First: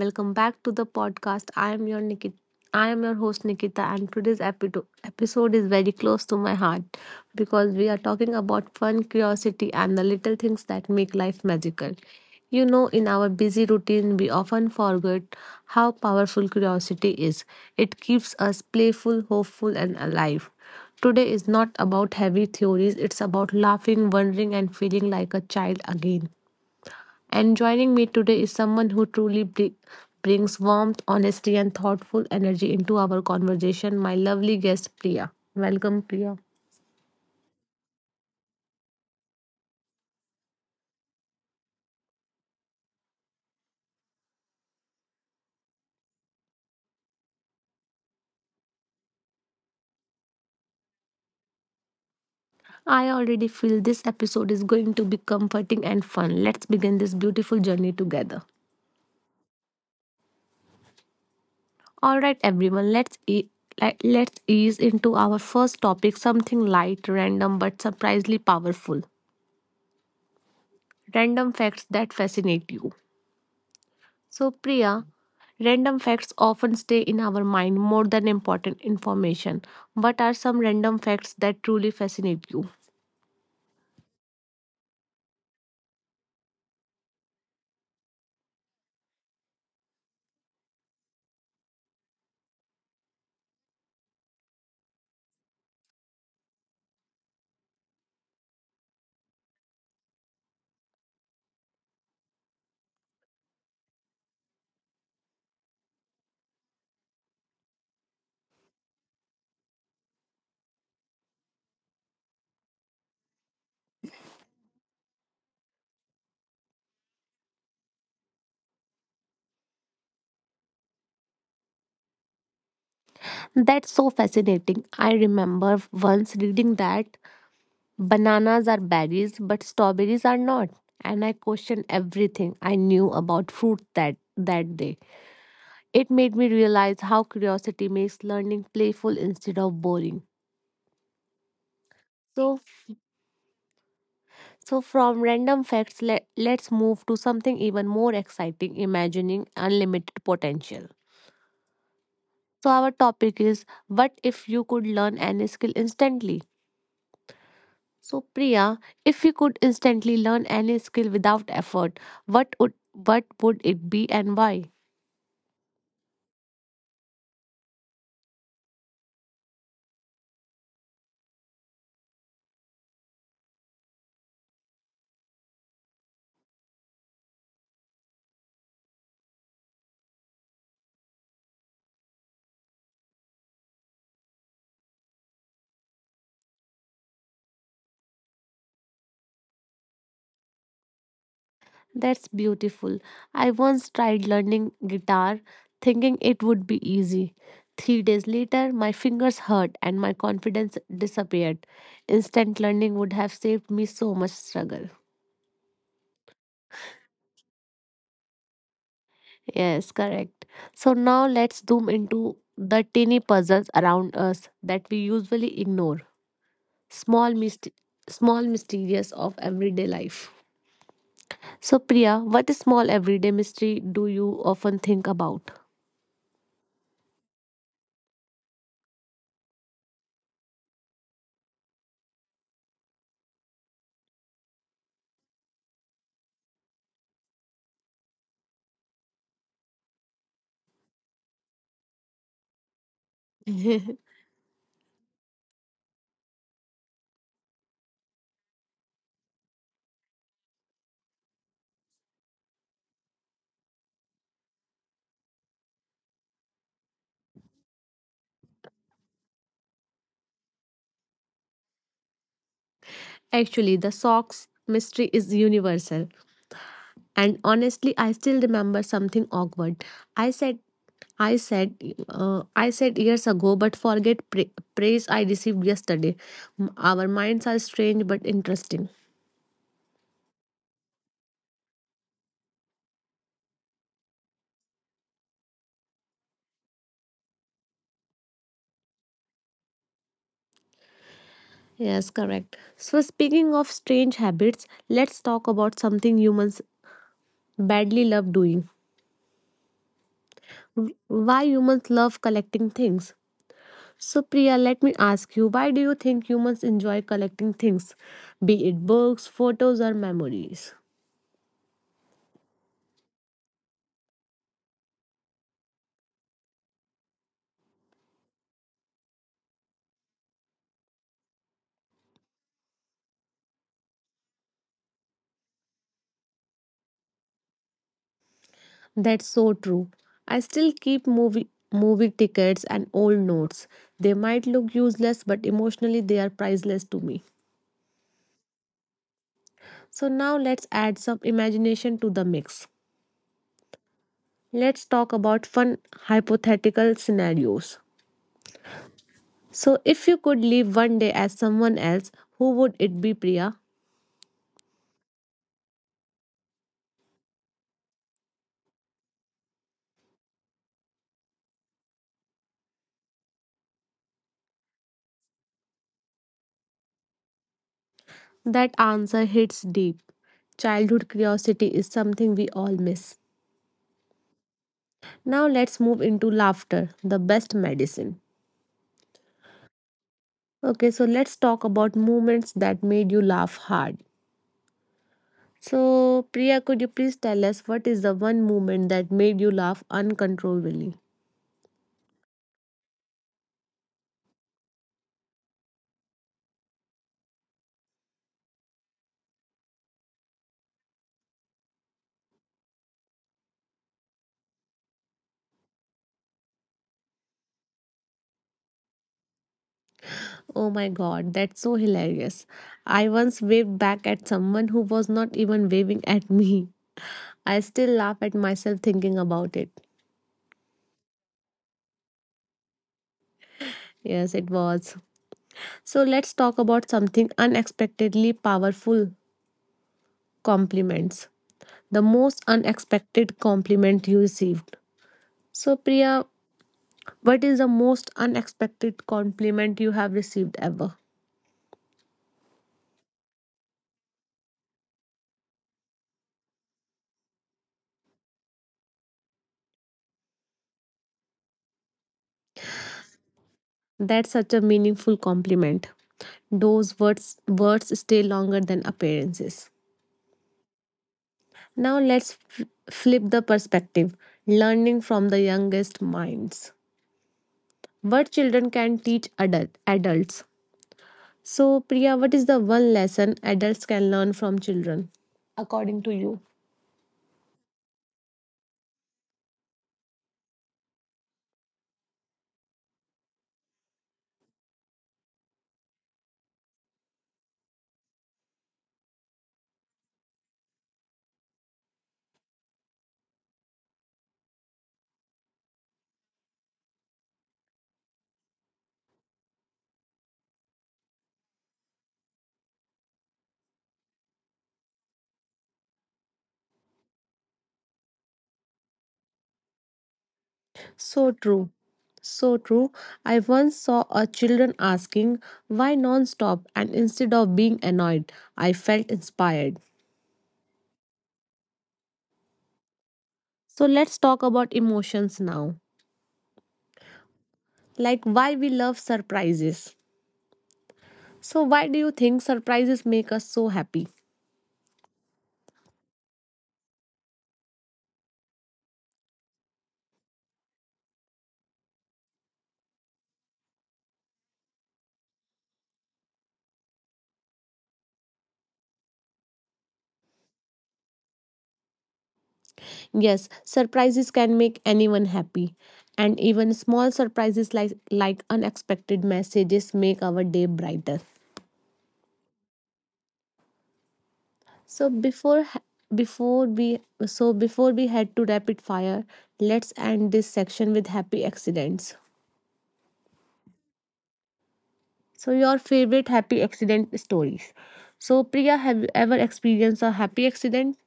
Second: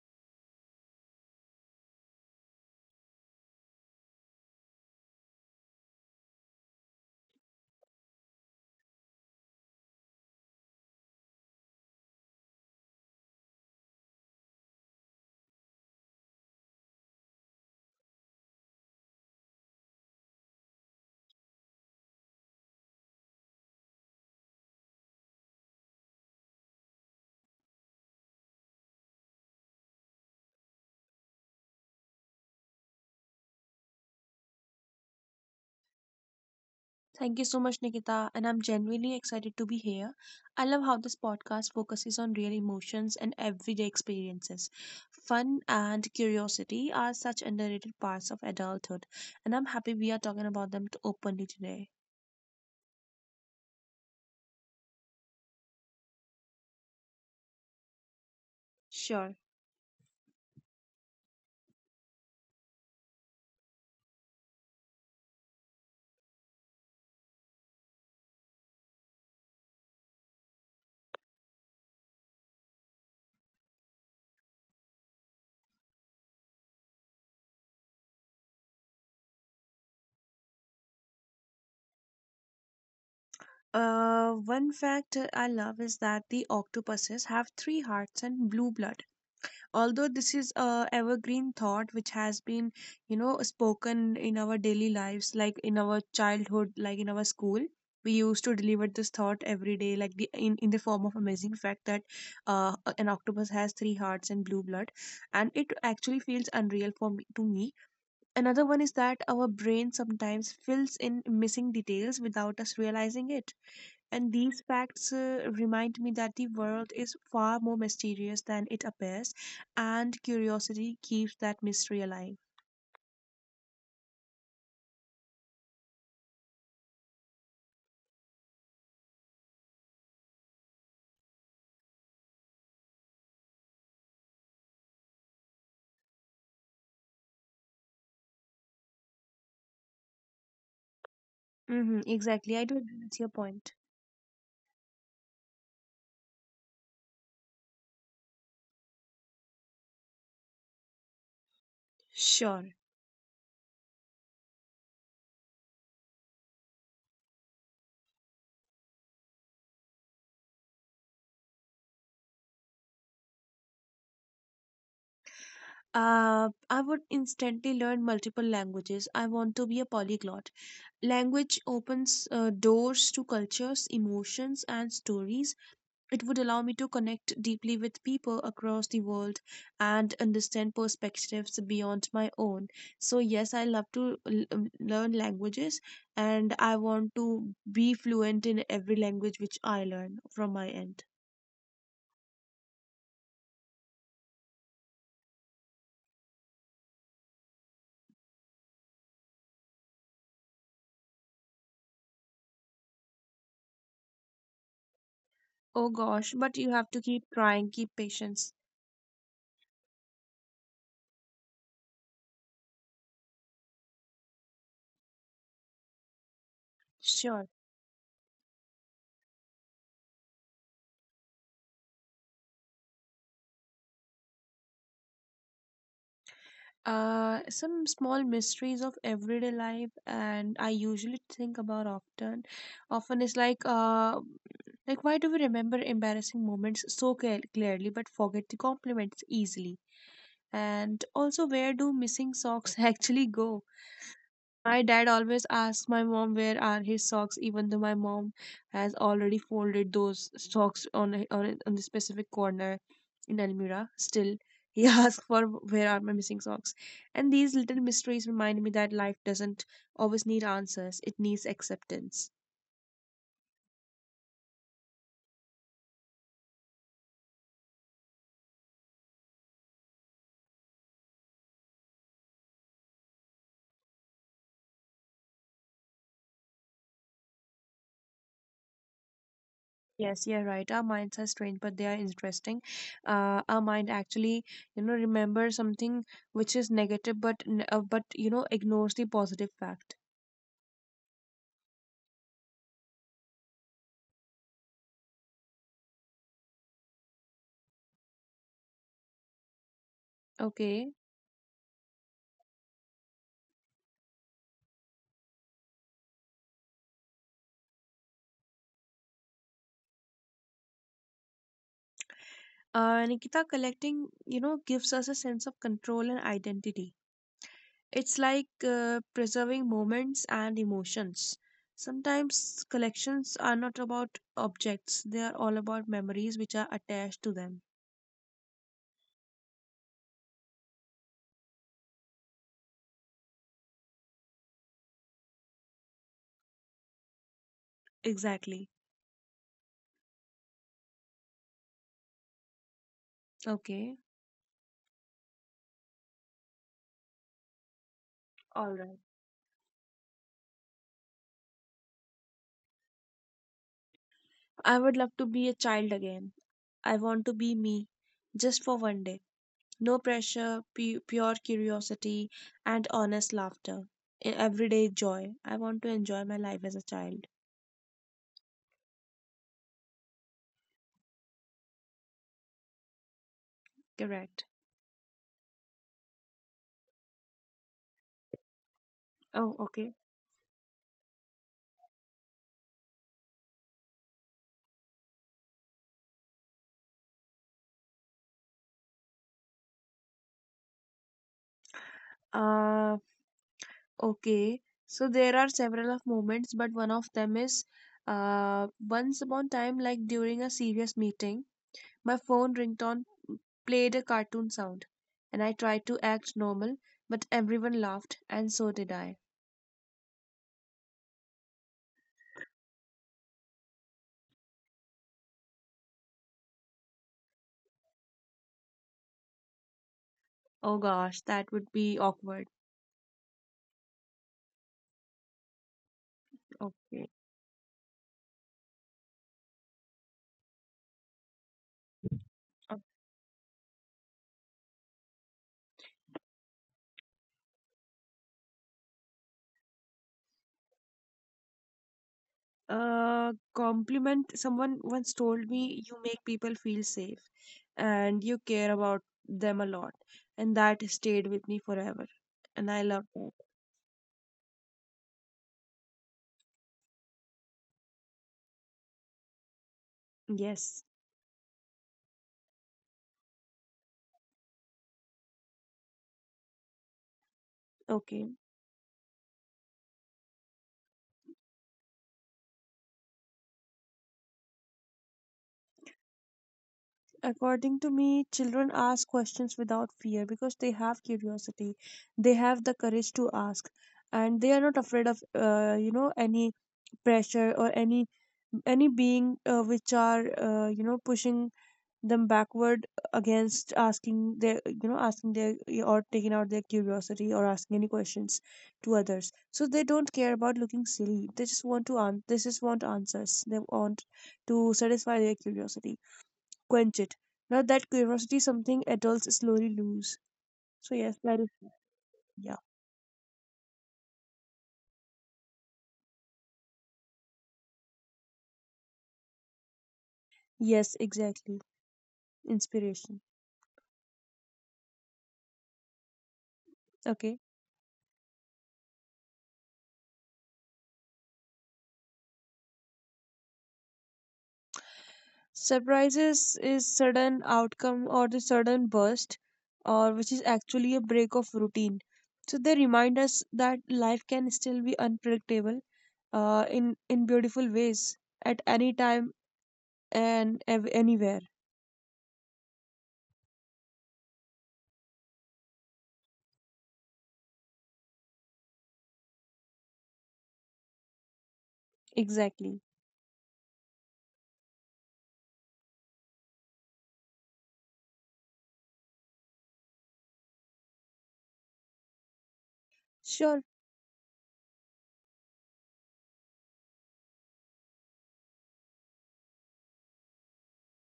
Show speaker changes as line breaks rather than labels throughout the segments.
welcome back to the podcast. I am your host Nikita and today's episode is very close to my heart because we are talking about fun, curiosity and the little things that make life magical. You know, in our busy routine, we often forget how powerful curiosity is. It keeps us playful, hopeful and alive. Today is not about heavy theories, it's about laughing, wondering and feeling like a child again. And joining me today is someone who truly brings warmth, honesty, and thoughtful energy into our conversation, my lovely guest, Priya. Welcome, Priya.
Thank you so much, Nikita. And I'm genuinely excited to be here. I love how this podcast focuses on real emotions and everyday experiences. Fun and curiosity are such underrated parts of adulthood, and I'm happy we are talking about them openly today.
I already feel this episode is going to be comforting and fun. Let's begin this beautiful journey together.
Sure.
All right, everyone, let's ease into our first topic, something light, random, but surprisingly powerful. Random facts that fascinate you. So, Priya, random facts often stay in our mind more than important information. What are some random facts that truly fascinate you?
One fact I love is that the octopuses have three hearts and blue blood, although this is a evergreen thought which has been, you know, spoken in our daily lives, like in our childhood, like in our school we used to deliver this thought every day, like in the form of amazing fact that an octopus has three hearts and blue blood, and it actually feels unreal for me to me Another one is that our brain sometimes fills in missing details without us realizing it, and these facts remind me that the world is far more mysterious than it appears, and curiosity keeps that mystery alive.
That's so fascinating. I remember once reading that bananas are berries, but strawberries are not. And I questioned everything I knew about fruit that day. It made me realize how curiosity makes learning playful instead of boring.
Hmm, exactly.
So,
I do agree with your point.
So, from random facts, let's move to something even more exciting, imagining unlimited potential. So,
Sure.
our topic is, what if you could learn any skill instantly? So, Priya, if you could instantly learn any skill without effort, what would it be and why?
I would instantly learn multiple languages. I want to be a polyglot. Language opens doors to cultures, emotions, and stories. It would allow me to connect deeply with people across the world and understand perspectives beyond my own. So, yes, I love to learn languages, and I want to be fluent in every language which I learn from my end.
That's beautiful. I once tried learning guitar thinking it would be easy. 3 days later, my fingers hurt and my confidence disappeared. Instant learning would have saved me so much struggle.
Oh gosh, but you have to keep trying, keep patience.
Yes, correct. So now let's zoom into the tiny puzzles around us that we usually ignore. Small
Sure.
myst- small mysterious of everyday life. So Priya, what small everyday mystery do you often think about?
Some small mysteries of everyday life, and I usually think about often. Often is like, why do we remember embarrassing moments so clearly but forget the compliments easily? And also, where do missing socks actually go? My dad always asks my mom where are his socks, even though my mom has already folded those socks on the specific corner in Almira. Still, he asks for where are my missing socks. And these little mysteries remind me that life doesn't always need answers; it needs acceptance.
Actually, the socks mystery is universal. And honestly, I still remember something awkward. I said, I said, I said years ago, but forget praise I received yesterday. Our minds are strange but interesting.
Yes, you're right. Our minds are strange, but they are interesting. Our mind actually, you know, remembers something which is negative, but but, you know, ignores the positive fact.
Yes, correct. So, speaking of strange habits, let's talk about something humans badly love doing.
Okay.
Why humans love collecting things. So, Priya, let me ask you, why do you think humans enjoy collecting things, be it books, photos, or memories?
Nikita, collecting, you know, gives us a sense of control and identity. It's like preserving moments and emotions. Sometimes collections are not about objects, they are all about memories which are attached to them.
That's so true. I still keep movie tickets and old notes. They might look useless, but emotionally they are priceless to me.
Exactly.
So now let's add some imagination to the mix.
Okay.
Let's talk about fun hypothetical scenarios.
All right.
So if you could live one day as someone else, who would it be, Priya?
I would love to be a child again. I want to be me, just for one day. No pressure, pure curiosity, and honest laughter. Everyday joy. I want to enjoy my life as a child.
That answer hits deep. Childhood curiosity is something we all miss.
Correct.
Now let's move into laughter, the best medicine.
Oh, okay.
Okay, so let's talk about moments that made you laugh hard. So, Priya, could you please tell us what is the one moment that made you laugh uncontrollably?
Uh, okay. So there are several of moments, but one of them is once upon time, like during a serious meeting, my phone ringtone played a cartoon sound, and I tried to act normal, but everyone laughed, and so did I.
Oh my god, that's so hilarious. I once waved back at someone who was not even waving at me. I still laugh at myself thinking about it.
Oh gosh, that would be awkward.
Yes, it was. So let's talk about
Okay.
something unexpectedly powerful, compliments. The most unexpected compliment you received. So, Priya, what is the most unexpected compliment you have received ever?
Compliment, someone once told me you make people feel safe and you care about them a lot, and that stayed with me forever, and I love that.
That's such a meaningful compliment. Those words stay longer than appearances.
Yes.
Now let's flip the perspective. Learning from the youngest minds.
Okay.
What children can teach adults. So, Priya, what is the one lesson adults can learn from children, according to you?
According to me, children ask questions without fear because they have curiosity, they have the courage to ask, and they are not afraid of you know, any pressure or any being which are, you know, pushing them backward against asking their, you know, asking their, or taking out their curiosity or asking any questions to others. So they don't care about looking silly, they just want to they just want answers, they want to satisfy their curiosity, quench it. Now that curiosity is something adults slowly lose. So yes,
So
that is.
true. So true. I once saw a children asking why non-stop, and instead of being annoyed, I felt inspired.
Yeah, yes, exactly. Inspiration.
So let's talk about emotions now.
Okay.
Like why we love surprises. So why do you think surprises make us so happy?
Surprises is sudden outcome or the sudden burst, or which is actually a break of routine. So they remind us that life can still be unpredictable in beautiful ways at any time and anywhere.
Yes, surprises can make anyone happy. And even small surprises like unexpected messages make our day brighter.
Exactly.
So before ha- before we so before we head to rapid fire, let's end this section with happy accidents.
Sure.
So your favorite happy accident stories. So Priya, have you ever experienced a happy accident?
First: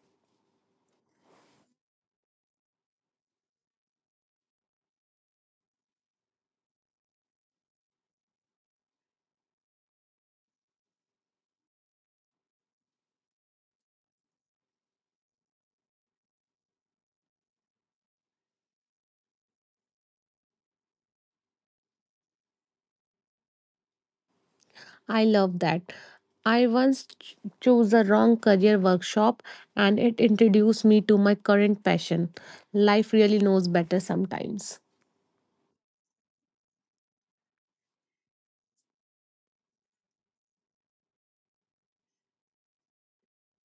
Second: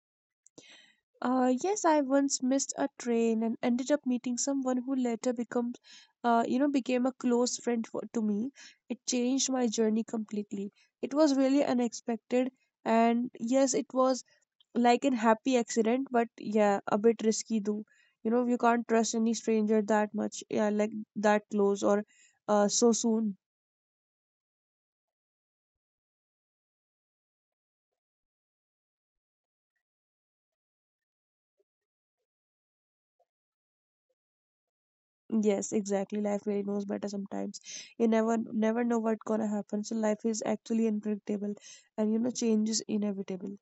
Yes, I once missed a train and ended up meeting someone who later becomes, you know, became a close friend to me. It changed my journey completely. It was really unexpected, and yes, it was like an happy accident, but yeah, a bit risky though. You know, you can't trust any stranger that much, yeah, like that close or so soon.
I love that. I once chose a wrong career workshop and it introduced me to my current passion. Life really knows better sometimes.
Yes, exactly. Life really knows better sometimes. You never know what's gonna happen. So life is actually unpredictable, and you know, change is inevitable.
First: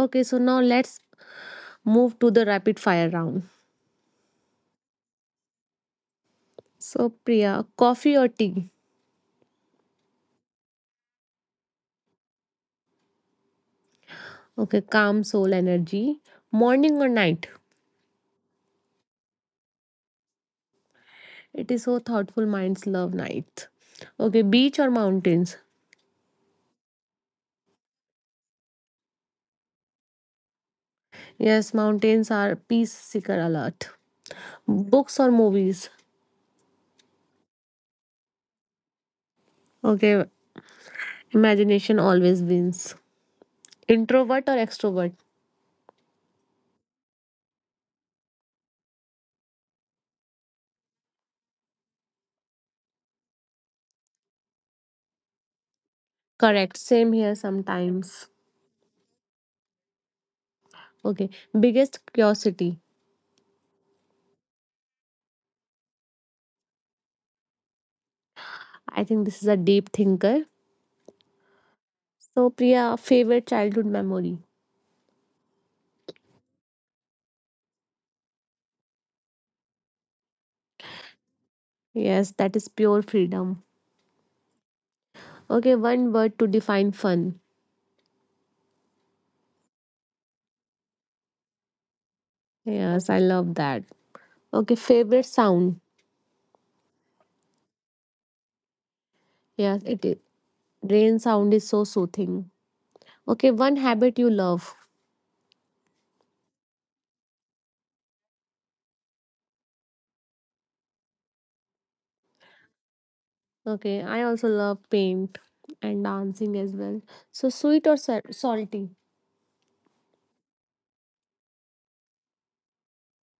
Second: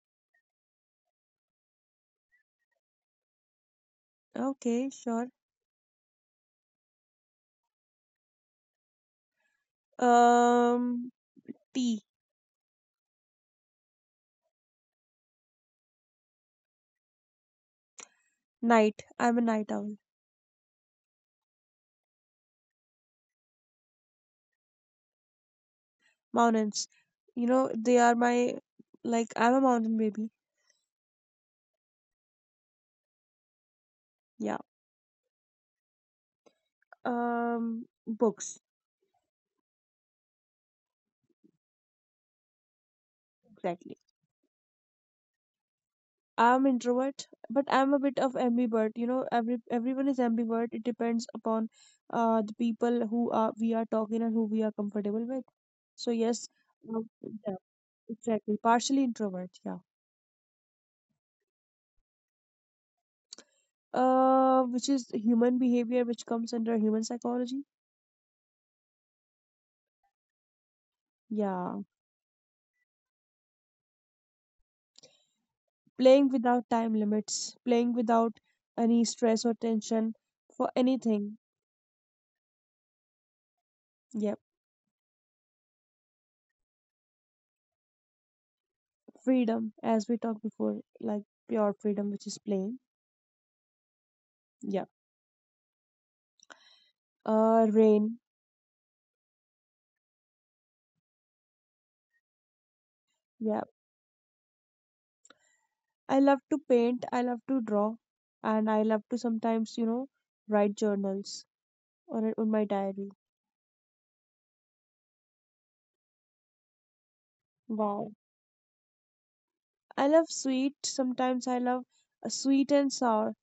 Okay, so now let's move to the rapid fire round.
Okay, sure.
So, Priya, coffee or tea?
Um T.
Okay, calm soul energy. Morning or night?
Night. I'm a night owl.
It is so thoughtful, minds love night. Okay, beach or mountains?
Mountains. You know, they are my, like, I'm a mountain baby.
Yes, mountains are peace seeker alert.
Yeah.
Books or movies?
Books.
Okay, imagination always wins.
Exactly.
Introvert or extrovert?
I'm introvert, but I'm a bit of ambivert. You know, everyone is ambivert. It depends upon the people who are we are talking and who we are comfortable with. So yes,
Correct.
uh,
Same here
yeah,
sometimes.
exactly. Partially introvert, yeah.
Okay. Biggest curiosity.
Which is human behavior, which comes under human psychology.
I think this is a deep thinker.
Yeah,
So, Priya, favorite childhood memory?
playing without time limits, playing without any stress or tension for anything.
Yes, that is pure freedom.
Yeah,
Okay, one word to define fun.
freedom, as we talked before, like pure freedom, which is playing.
Yes, I love that. Okay,
Yeah.
favorite sound.
Rain.
Yes, it is. Rain sound is so soothing. Okay,
Yeah,
one habit you love.
I love to paint, I love to draw, and I love to sometimes, you know, write journals on my diary.
Okay, I also love paint and dancing as well. So, sweet or
Wow.
sa- salty?
I love sweet, sometimes I love sweet and sour.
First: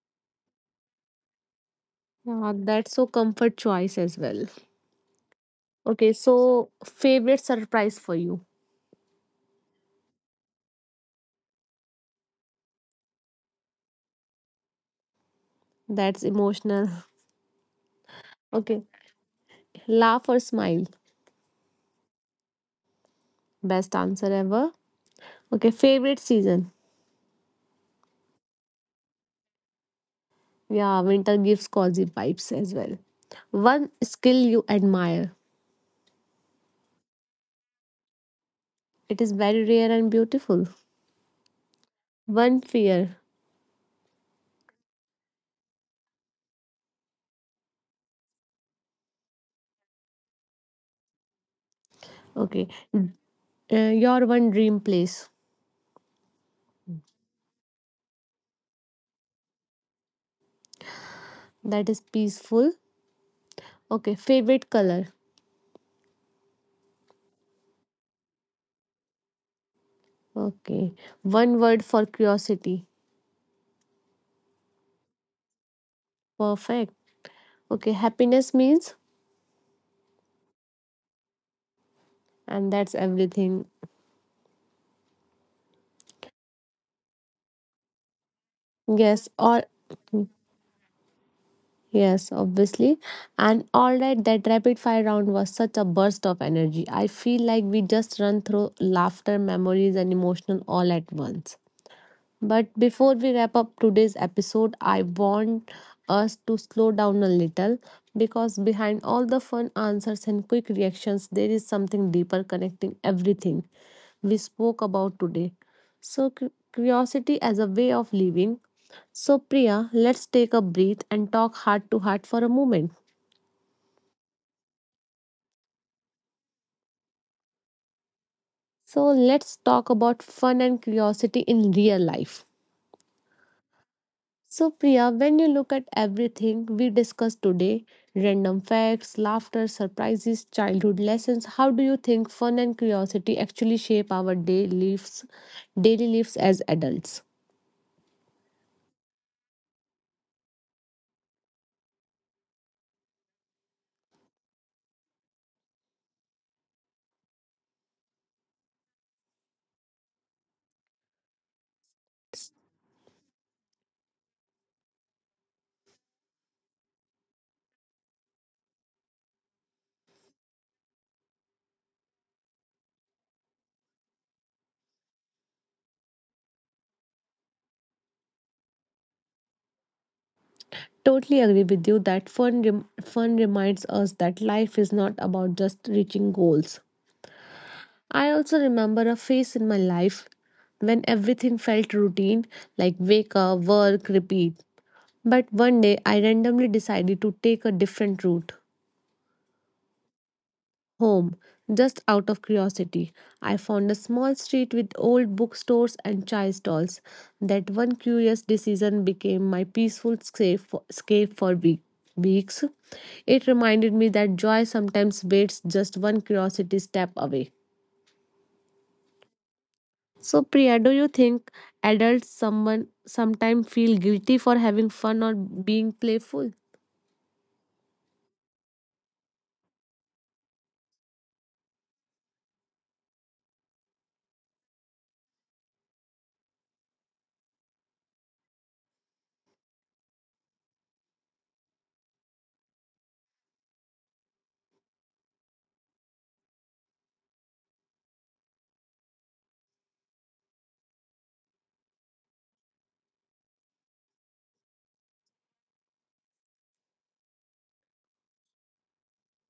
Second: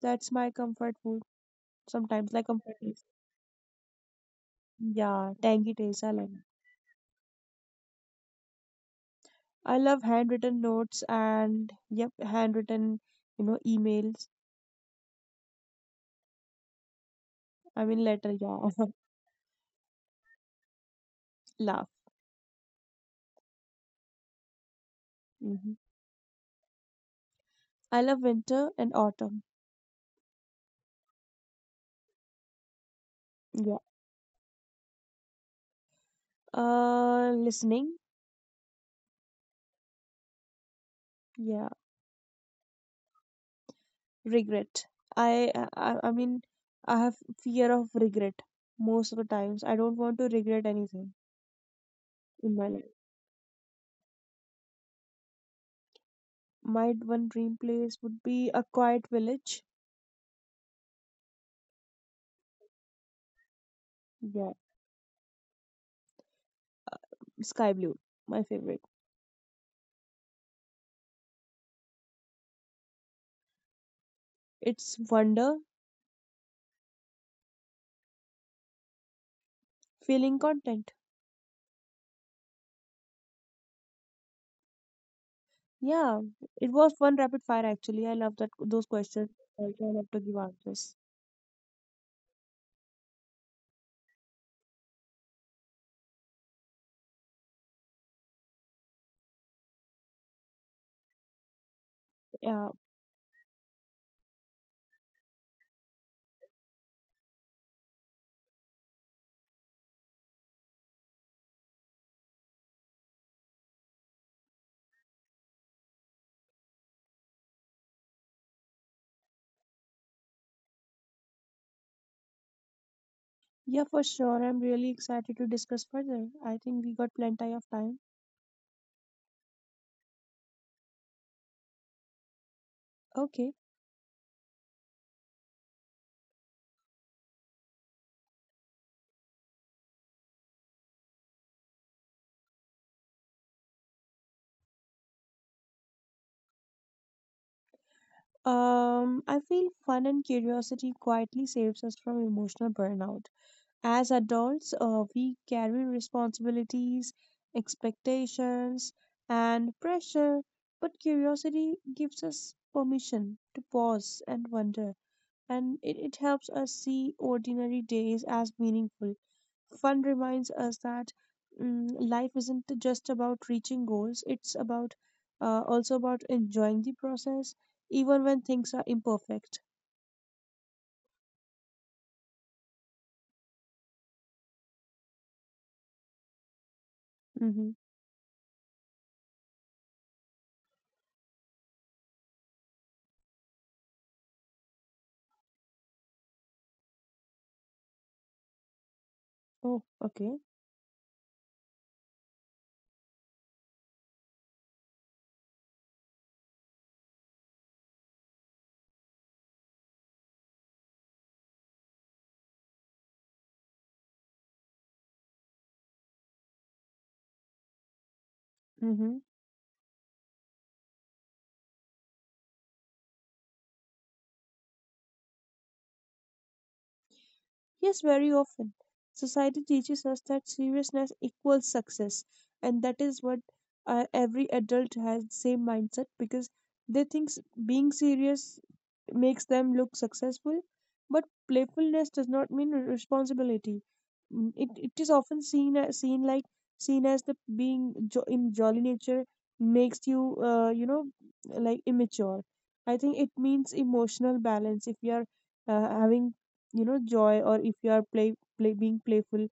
That's my comfort food. Sometimes like
Yeah,
comfort
that's
taste.
so comfort choice as well.
Yeah, tangy taste I
Okay,
love it.
so favorite surprise for you.
I love handwritten notes and yep, handwritten, you know, emails.
That's emotional.
I mean letter, yeah.
Okay, laugh or smile?
Laugh.
Best answer ever. Okay,
Hmm.
favorite season?
I love winter and autumn.
Yeah, winter gives cozy vibes as well.
Yeah.
One skill you admire?
Listening.
It is very rare and beautiful.
Yeah.
One fear?
Regret. I mean, I have fear of regret, most of the times I don't want to regret anything in my
Okay,
life.
your one dream place?
My one dream place would be a quiet village.
That is peaceful. Okay,
Yeah,
favorite color?
sky blue, my favorite.
Okay, one word for curiosity.
It's wonder.
Perfect. Okay, happiness means,
Feeling content.
and that's everything.
Yeah, it was one rapid fire, actually I love that those questions.
Yes, all
Also I love to give answers.
yes, obviously. And all right, that rapid fire round was such a burst of energy. I feel like we just run through laughter, memories, and emotion all at once.
Yeah.
But before we wrap up today's episode, I want us to slow down a little because behind all the fun answers and quick reactions, there is something deeper connecting everything we spoke about today. So, curiosity as a way of living. So, Priya, let's take a breath and talk heart to heart for a moment.
Yeah, for sure, I'm really excited to discuss further. I think we got plenty of time.
So, let's talk about fun and curiosity in real life.
Okay.
So, Priya, when you look at everything we discussed today, random facts, laughter, surprises, childhood lessons, how do you think fun and curiosity actually shape our daily lives as adults?
I feel fun and curiosity quietly saves us from emotional burnout. As adults, we carry responsibilities, expectations, and pressure, but curiosity gives us permission to pause and wonder, and it helps us see ordinary days as meaningful. Fun reminds us that, mm, life isn't just about reaching goals, it's about also about enjoying the process, even when things are imperfect.
Totally agree with you that fun reminds us that life is not about just reaching goals.
Mm-hmm.
I also remember a phase in my life when everything felt routine, like wake up, work, repeat. But one day I randomly decided to take a different route
Oh, okay.
home, just out of curiosity. I found a small street with old bookstores and chai stalls. That one curious decision became my peaceful escape for weeks. It reminded me that joy sometimes waits just one curiosity step away.
Mm-hmm.
So, Priya, do you think adults someone sometimes feel guilty for having fun or being playful?
Yes, very often. Society teaches us that seriousness equals success, and that is what, every adult has the same mindset because they think being serious makes them look successful. But playfulness does not mean responsibility. Mm, it is often seen as the being in jolly nature makes you, you know, like immature. I think it means emotional balance. If you are having, you know, joy, or if you are play play being playful,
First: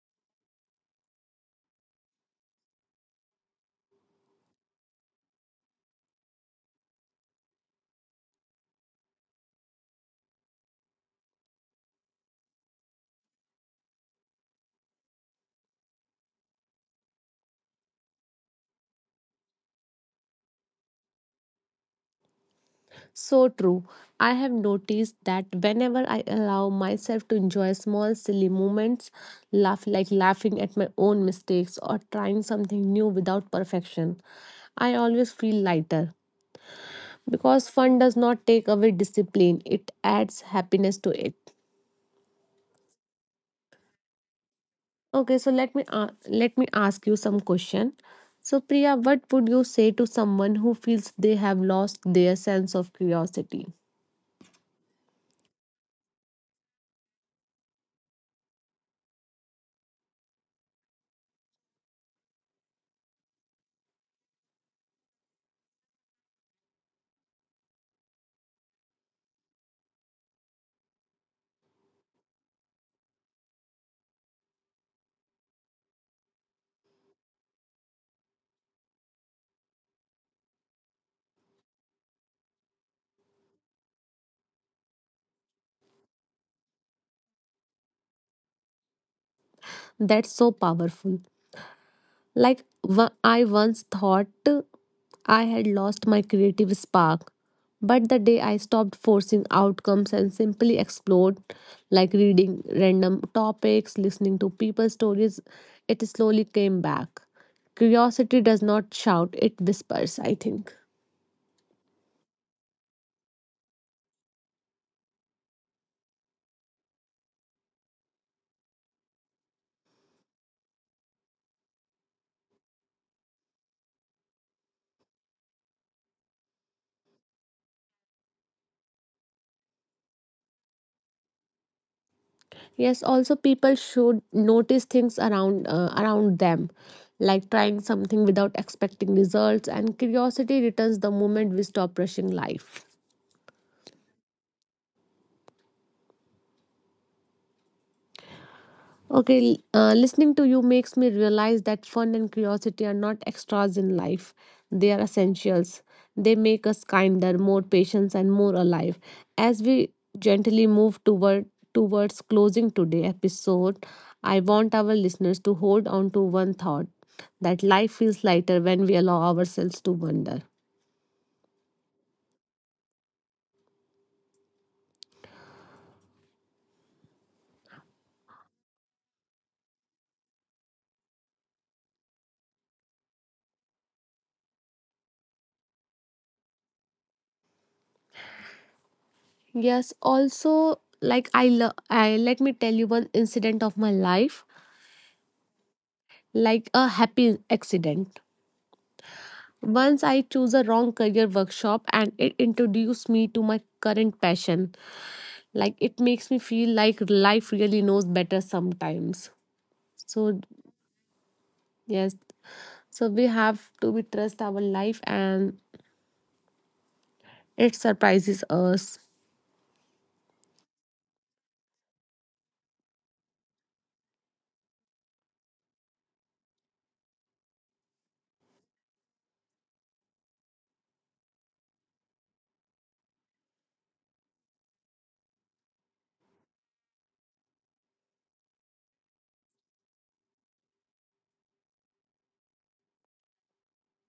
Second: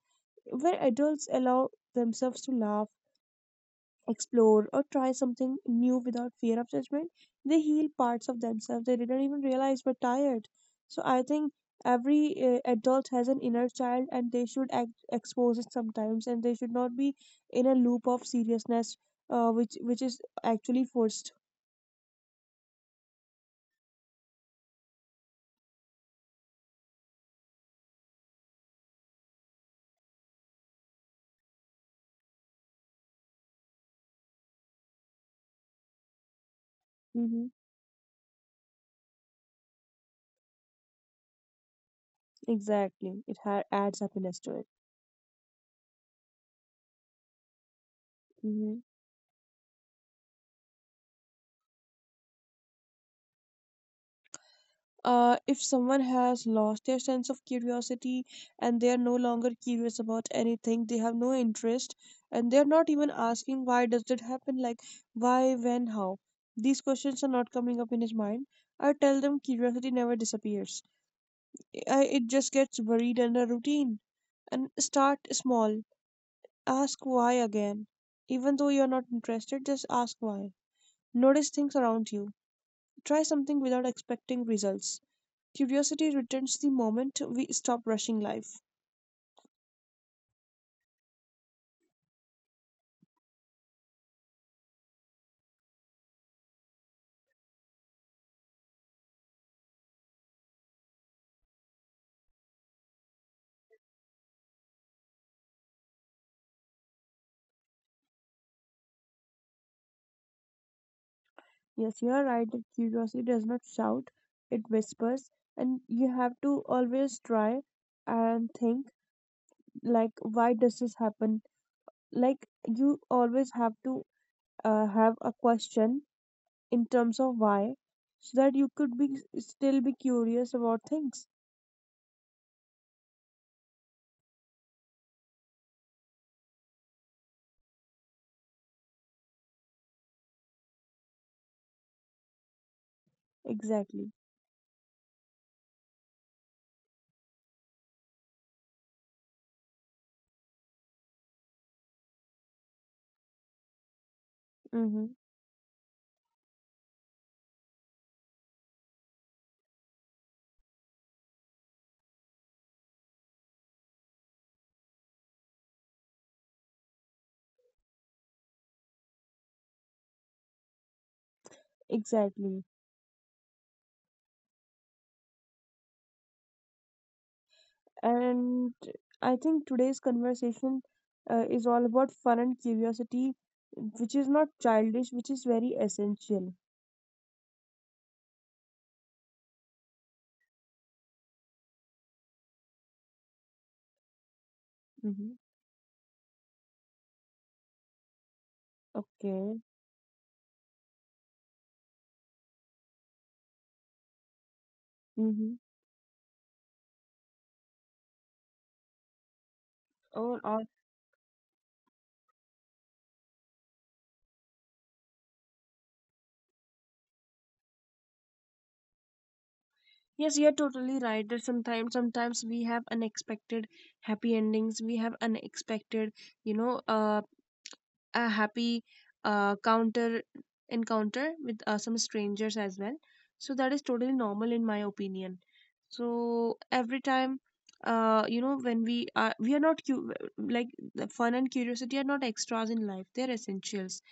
where adults allow themselves to laugh, explore, or try something new without fear of judgment, they heal parts of themselves they didn't even realize were tired. So I think every adult has an inner child and they should act, expose it sometimes, and they should not be in a loop of seriousness, which is actually forced.
So true. I have noticed that whenever I allow myself to enjoy small silly moments, laugh like laughing at my own mistakes or trying something new without perfection, I always feel lighter.
Hmm.
Because fun does not take away discipline, it adds happiness to it.
Exactly. It adds happiness to it.
Okay, so let me ask you some question. So
Hmm.
Priya, what would you say to someone who feels they have lost their sense of curiosity?
If someone has lost their sense of curiosity and they are no longer curious about anything, they have no interest, and they are not even asking why does it happen, like why, when, how. These questions are not coming up in his mind. I tell them curiosity never disappears. It just gets buried under routine. And start small. Ask why again. Even though you're not interested, just ask why. Notice things around you. Try something without expecting results. Curiosity returns the moment we stop rushing life.
That's so powerful. Like I once thought I had lost my creative spark, but the day I stopped forcing outcomes and simply explored, like reading random topics, listening to people's stories, it slowly came back. Curiosity does not shout, it whispers, I think.
Yes, you are right that curiosity does not shout, it whispers, and you have to always try and think, like why does this happen? Like you always have to have a question in terms of why, so that you could be still be curious about things.
Yes, also people should notice things around around them, like trying something without expecting results, and curiosity returns the moment we stop rushing life.
Exactly.
Okay, listening to you makes me realize that fun and curiosity are not extras in life. They are
Mm-hmm.
essentials. They make us kinder, more patient, and more alive. As we gently move towards closing today episode, I want our listeners to hold on to one thought, that life feels lighter when we allow ourselves to wonder.
Exactly. And I think today's conversation is all about fun and curiosity, which is not childish, which is very essential.
Yes, also like I let me tell you one incident of my life,
Hmm.
like a happy accident.
Okay.
Once I chose a wrong career workshop and it introduced me to my current passion.
Mm-hmm.
Like it makes me feel like life really knows better sometimes.
Oh,
So
all.
yes, so we have to be trust our life and it surprises us.
Yes, you're totally right that sometimes we have unexpected happy endings. We have unexpected, you know, uh a happy, counter encounter with some strangers as well. So that is totally normal in my opinion. So every time, when we are not cu-, like the fun and curiosity are not extras in life, they're essentials.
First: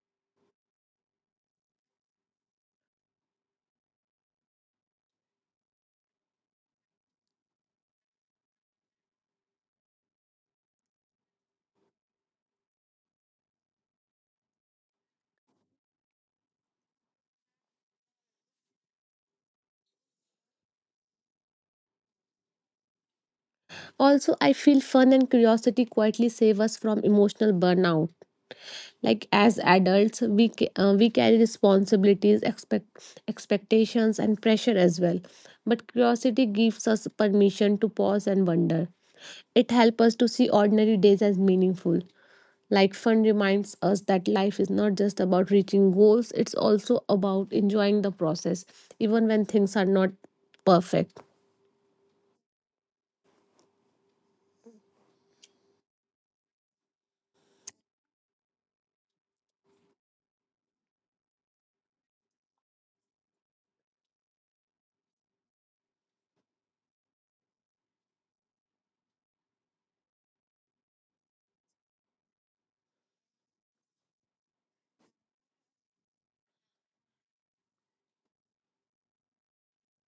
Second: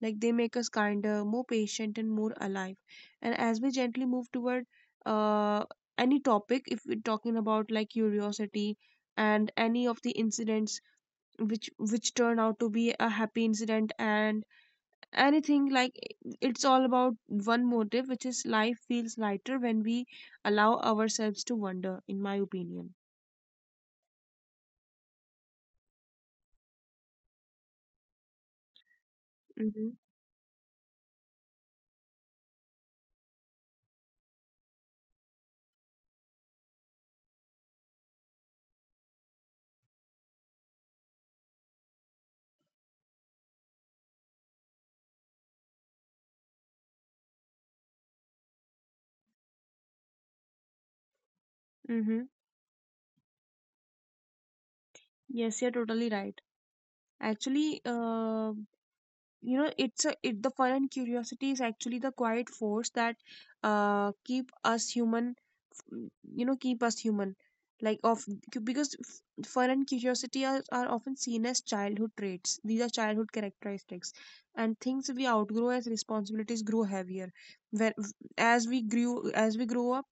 Like they make us kinder, more patient, and more alive. And as we gently move toward uh, any topic, if we're talking about, like, curiosity and any of the incidents which turn out to be a happy incident and anything, like, it's all about one motive, which is life feels lighter when we allow ourselves to wander, in my opinion.
Also, I feel fun and curiosity quietly save us from emotional burnout. Like as
Mm-hmm.
adults we we carry responsibilities, expectations and pressure as well. But curiosity gives us permission to pause and wonder. It helps us to see ordinary days as meaningful. Like fun reminds us that life is not just about reaching goals, it's also about enjoying the process even when things are not perfect.
Mm-hmm. Yes, you're totally right. Actually, it's a it the fun and curiosity is actually the quiet force that keep us human, you know, keep us human, like, of, because fun and curiosity are often seen as childhood traits, these are childhood characteristics and things we outgrow as responsibilities grow heavier, where as we grow up,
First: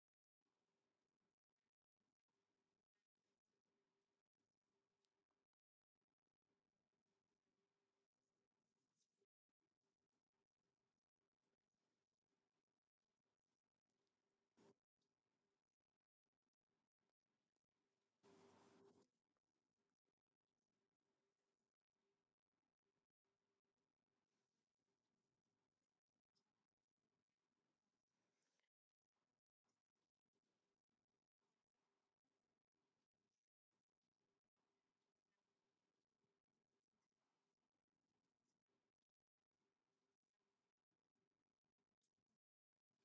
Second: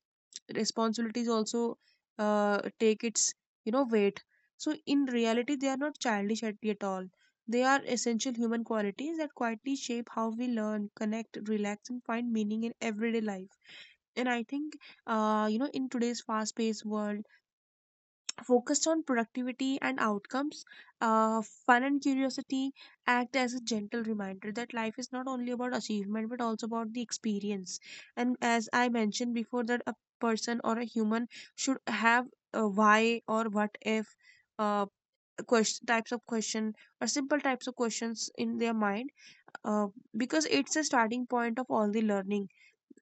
responsibilities also take its, weight. So in reality, they are not childish at all. They are essential human qualities that quietly shape how we learn, connect, relax, and find meaning in everyday life. And I think, in today's fast paced world focused on productivity and outcomes, fun and curiosity act as a gentle reminder that life is not only about achievement but also about the experience. And as I mentioned before, that a person or a human should have a why or what if uh, question, types of question, or simple types of questions in their mind, uh, because it's a starting point of all the learning.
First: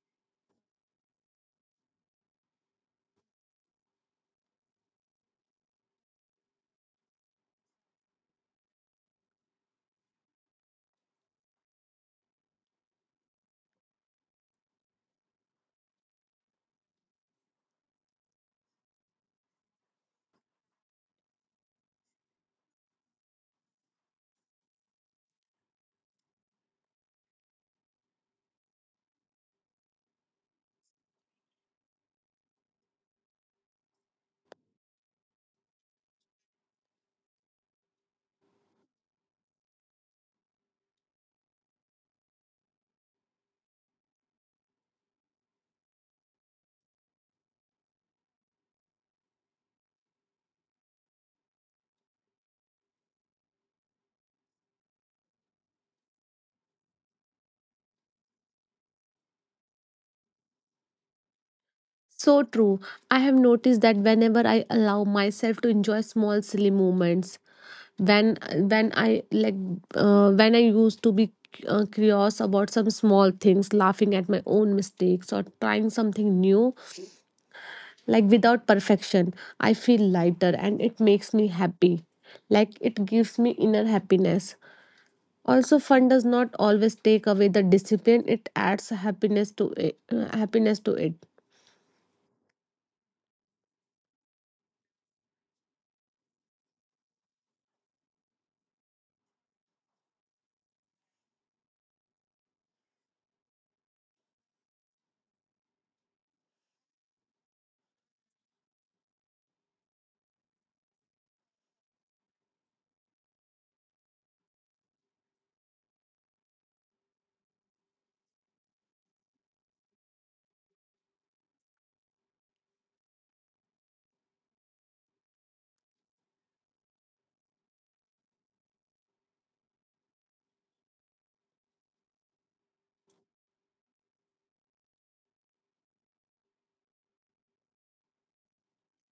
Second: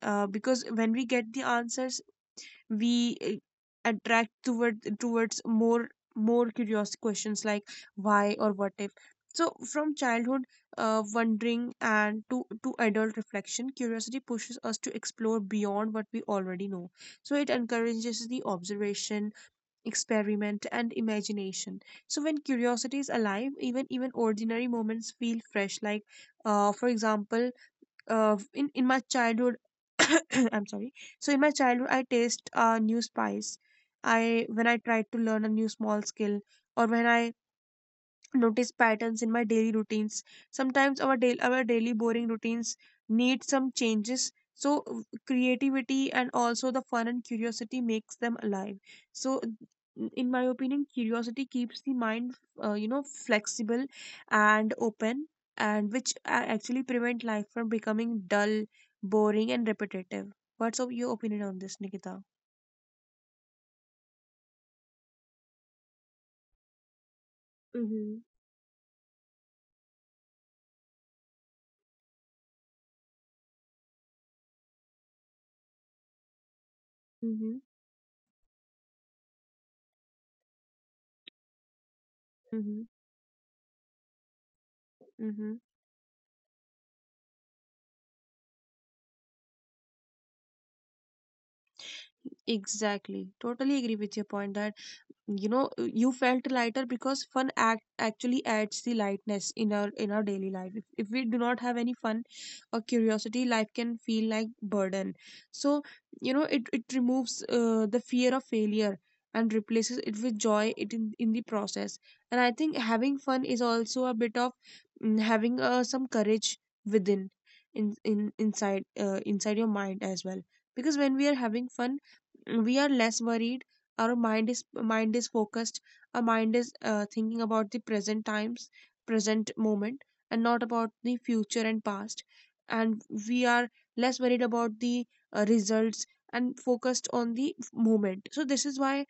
Because when we get the answers, we attract towards more curious questions like why or what if. So from childhood, wondering, and to adult reflection, curiosity pushes us to explore beyond what we already know. So it encourages the observation, experiment, and imagination. So when curiosity is alive, even ordinary moments feel fresh, like, for example, in my childhood I'm sorry. So in my childhood I taste new spice, I when I tried to learn a new small skill, or when I notice patterns in my daily routines. Sometimes our daily boring routines need some changes. So creativity and also the fun and curiosity makes them alive. So in my opinion, curiosity keeps the mind, flexible and open, and which actually prevent life from becoming dull, boring, and repetitive. What's of your opinion on this, Nikita?
So true. I have noticed that whenever I allow myself to enjoy small silly moments,
Mm-hmm.
when when I like when I used to be curious about some small things, laughing at my own mistakes or trying something new,
Mm-hmm.
like without perfection, I feel lighter and it makes me happy. Like
Mm-hmm.
it gives me inner happiness.
Mm-hmm.
Also, fun does not always take away the discipline. It adds happiness to it, happiness to it.
Exactly. Totally agree with your point that, you felt lighter because fun actually adds the lightness in our daily life. If we do not have any fun or curiosity, life can feel like burden. So, it removes the fear of failure and replaces it with joy, in the process. And I think having fun is also a bit of, having some courage within, in inside inside your mind as well. Because when we are having fun, we are less worried. Our mind is focused. Our mind is thinking about the present times, present moment, and not about the future and past. And we are less worried about the results and focused on the moment. So this is why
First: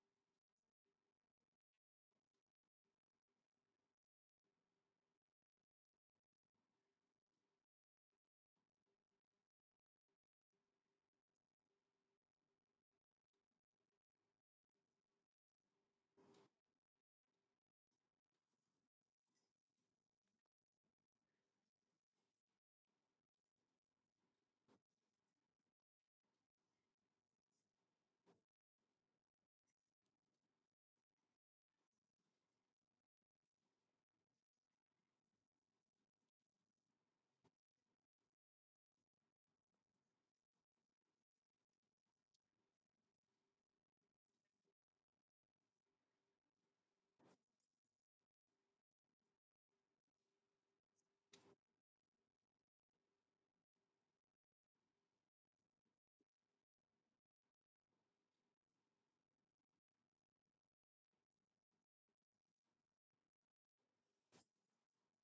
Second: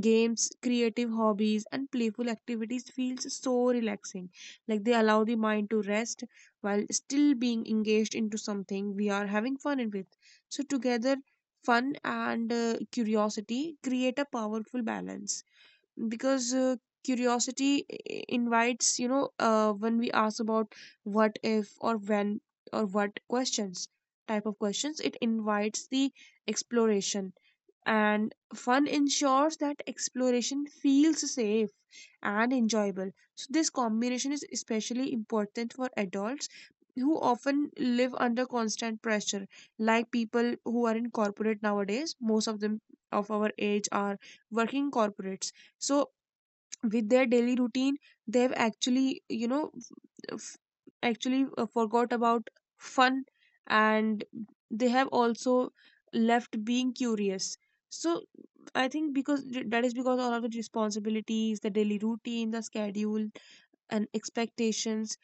games, creative hobbies, and playful activities feels so relaxing. Like they allow the mind to rest while still being engaged into something we are having fun in with. So together, fun and curiosity create a powerful balance. Because curiosity invites, when we ask about what if, or when, or what questions, type of questions, it invites the exploration. And fun ensures that exploration feels safe and enjoyable. So this combination is especially important for adults who often live under constant pressure, like people who are in corporate nowadays. Most of them of our age are working corporates. So, with their daily routine, they've actually, f- actually forgot about fun. And they have also left being curious. So I think, because, that is because all of the responsibilities, the daily routine, the schedule, and expectations,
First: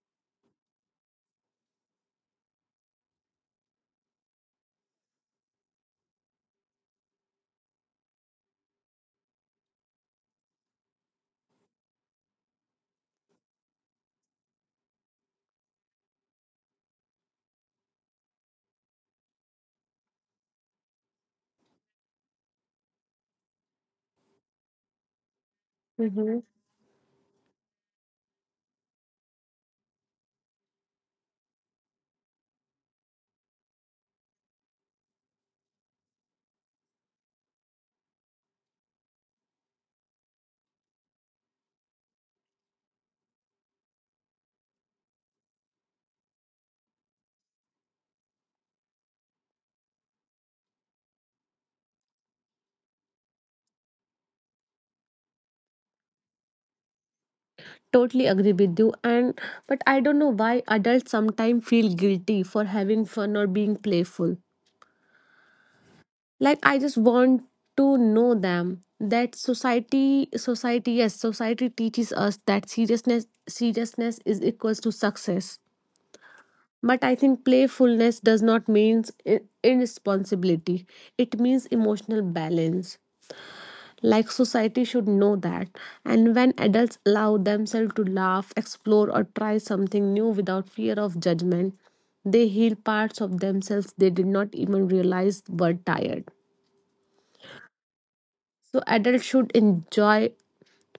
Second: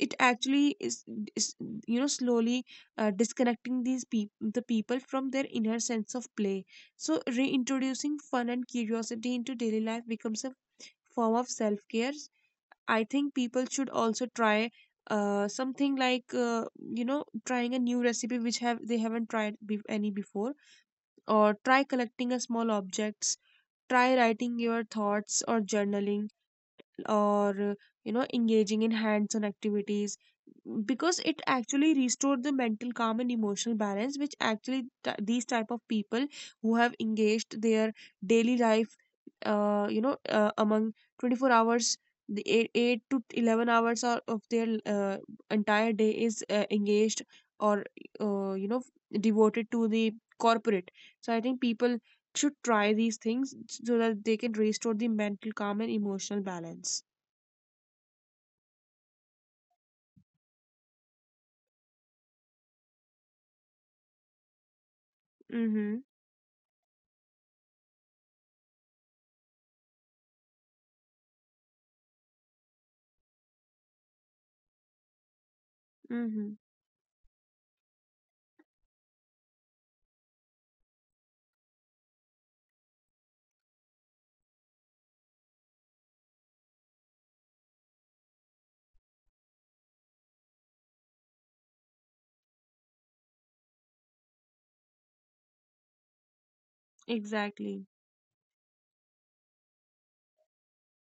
it actually is, slowly disconnecting these people, the people, from their inner sense of play. So reintroducing fun and curiosity into daily life becomes a form of self care. I think people should also try something like, you know trying a new recipe which have they haven't tried any before, or try collecting a small objects, try writing your thoughts or journaling,
Mm-hmm.
or, engaging in hands-on activities. Because it actually restored the mental calm and emotional balance, which actually these type of people who have engaged their daily life, among 24 hours, the 8 to 11 hours or of their entire day is engaged, or, uh, you know devoted to the corporate. So I think people should try these things so that they can restore the mental calm and emotional balance.
Totally agree with you, and but I don't know why adults sometimes feel guilty for having fun or being playful.
Mm-hmm.
Like I just want to know them that society teaches us that seriousness is equals to success.
Mm-hmm.
But I think playfulness does not mean irresponsibility. It means emotional balance. Like society should know that. And when adults allow themselves to laugh, explore, or try something new without fear of judgment, they heal parts of themselves they did not even realize were tired.
Exactly.
So adults should enjoy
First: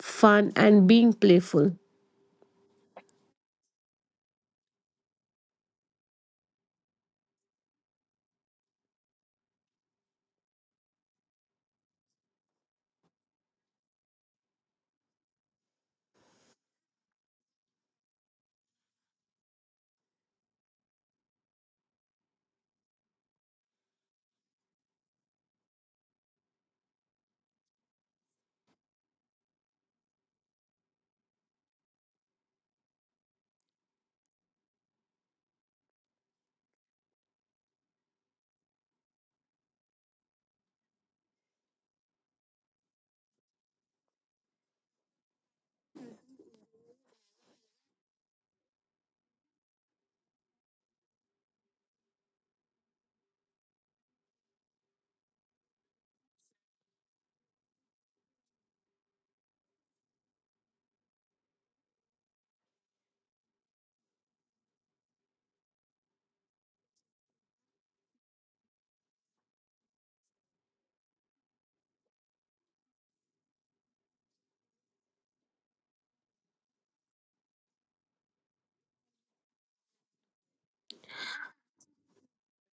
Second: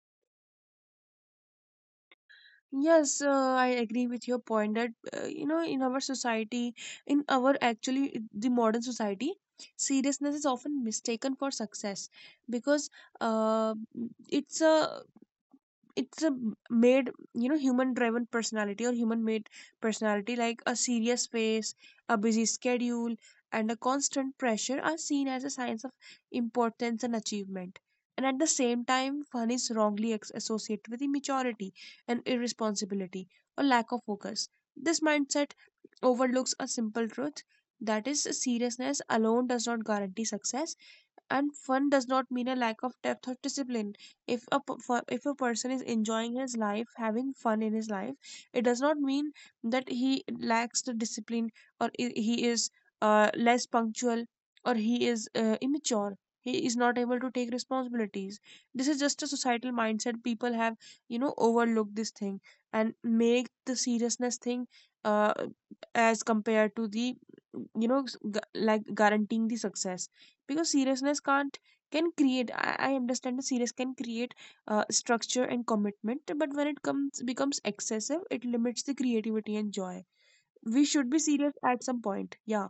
fun and being playful.
Yes, I agree with your point that, in our society, in our, actually, the modern society, seriousness is often mistaken for success, because, uh, it's a it's a made, human driven personality, or human made personality, like a serious face, a busy schedule, and a constant pressure are seen as a signs of importance and achievement. And at the same time, fun is wrongly associated with immaturity and irresponsibility, or lack of focus. This mindset overlooks a simple truth, that is, seriousness alone does not guarantee success, and fun does not mean a lack of depth or discipline. If a person is enjoying his life, having fun in his life, it does not mean that he lacks the discipline, or he is less punctual, or he is immature, he is not able to take responsibilities. This is just a societal mindset people have, overlooked this thing and make the seriousness thing, uh, as compared to the, like, guaranteeing the success. Because seriousness can't, can create, I understand that serious can create structure and commitment, but when it comes becomes excessive, it limits the creativity and joy. We should be serious at some point. Yeah.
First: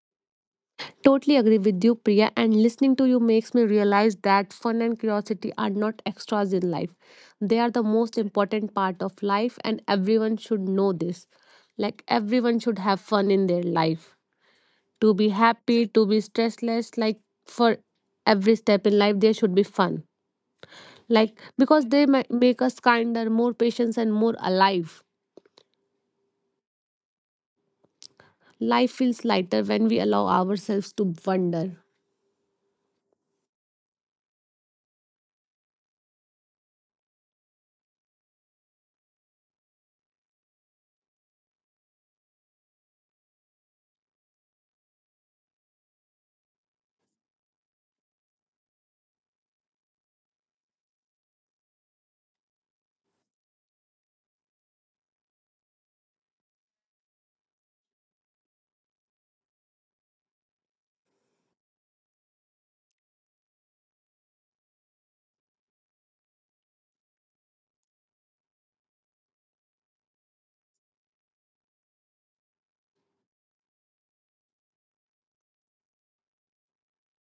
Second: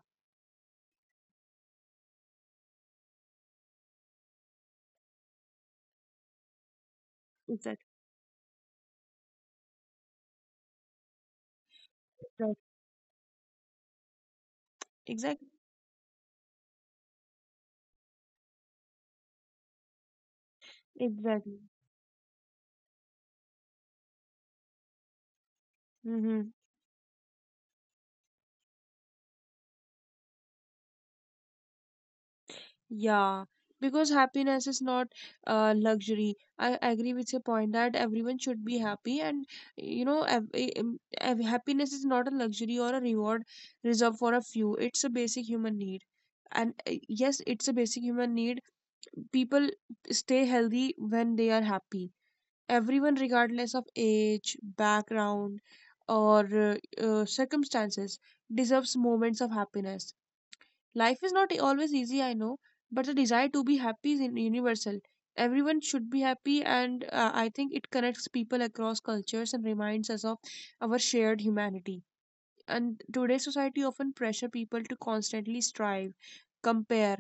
Totally agree with you, Priya, and listening to you makes me realize that fun and curiosity are not extras in life. They are the
Exactly.
most important part of life, and everyone should know this. Like,
Right.
everyone should have fun in their life, to be
Exactly.
happy, to be stressless. Like for every step in life, there should be fun. Like
Exactly.
because they make us kinder, more patient, and more alive.
Mm-hmm.
Life feels lighter when we allow ourselves to wonder.
Yeah, because happiness is not luxury. I agree with your point that everyone should be happy, and, happiness is not a luxury or a reward reserved for a few. It's a basic human need. And, yes, it's a basic human need. People stay healthy when they are happy. Everyone, regardless of age, background, or circumstances, deserves moments of happiness. Life is not always easy, I know, but the desire to be happy is universal. Everyone should be happy, and, I think it connects people across cultures and reminds us of our shared humanity. And today's society often pressure people to constantly strive, compare,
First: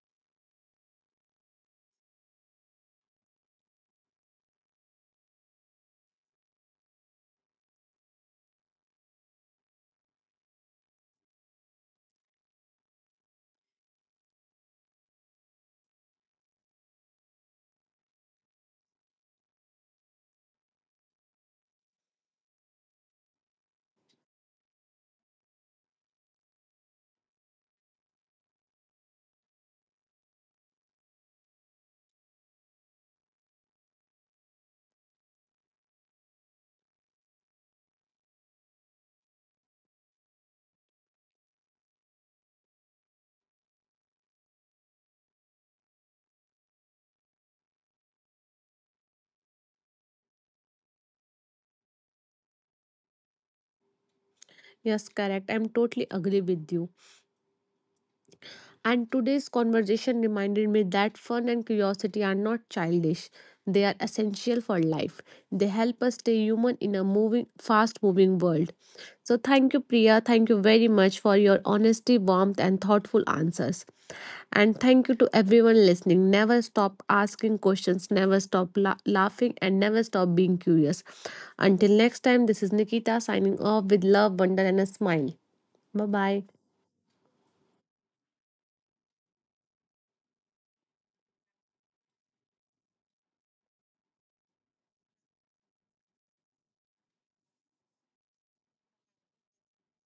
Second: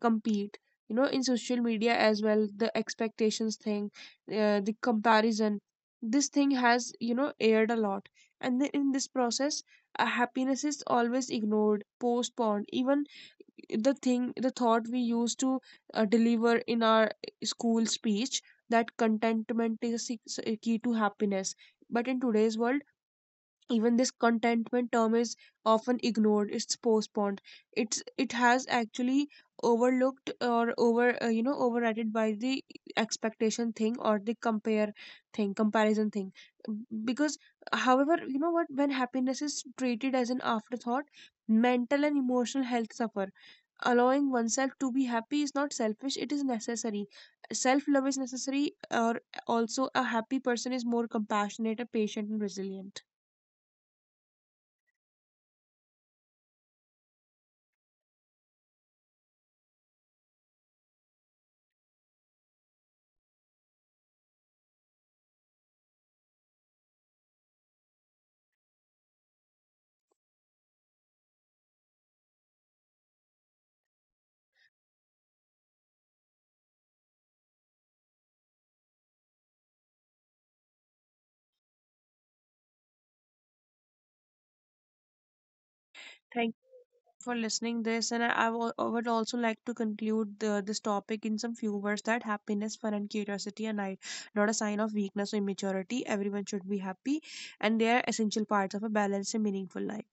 compete. You know, in social media as well, the expectations thing, the comparison, this thing has, you know, aired a lot. And then in this process, happiness is always ignored, postponed, even, the thought we used to deliver in our, school speech, that contentment is a key to happiness. But in today's world, even this contentment term is often ignored, it's postponed, it has actually overlooked, or over, overridden by the expectation thing, or the compare thing comparison thing. Because, however, you know what when happiness is treated as an afterthought, mental and emotional health suffer. Allowing oneself to be happy is not selfish, it is necessary. Self love is necessary, or also, a happy person is more compassionate, patient, and resilient.
Yes, correct. I'm totally agree with you. And today's conversation reminded me that fun and curiosity are not childish. They are essential for life. They help us stay human in a moving fast moving world. So thank you Priya, thank you very much for your honesty, warmth and thoughtful answers. And thank you to everyone listening. Never stop asking questions, never stop laughing, and never stop being curious. Until next time, this is Nikita signing off with love, wonder, and a smile. Bye bye.
Thank you for listening this, and I would also like to conclude this topic in some few words, that happiness, fun, and curiosity are not a sign of weakness or immaturity. Everyone should be happy, and they are essential parts of a balanced and meaningful life.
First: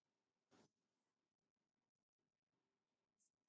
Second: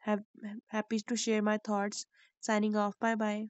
Have happy to share my thoughts. Signing off. Bye bye.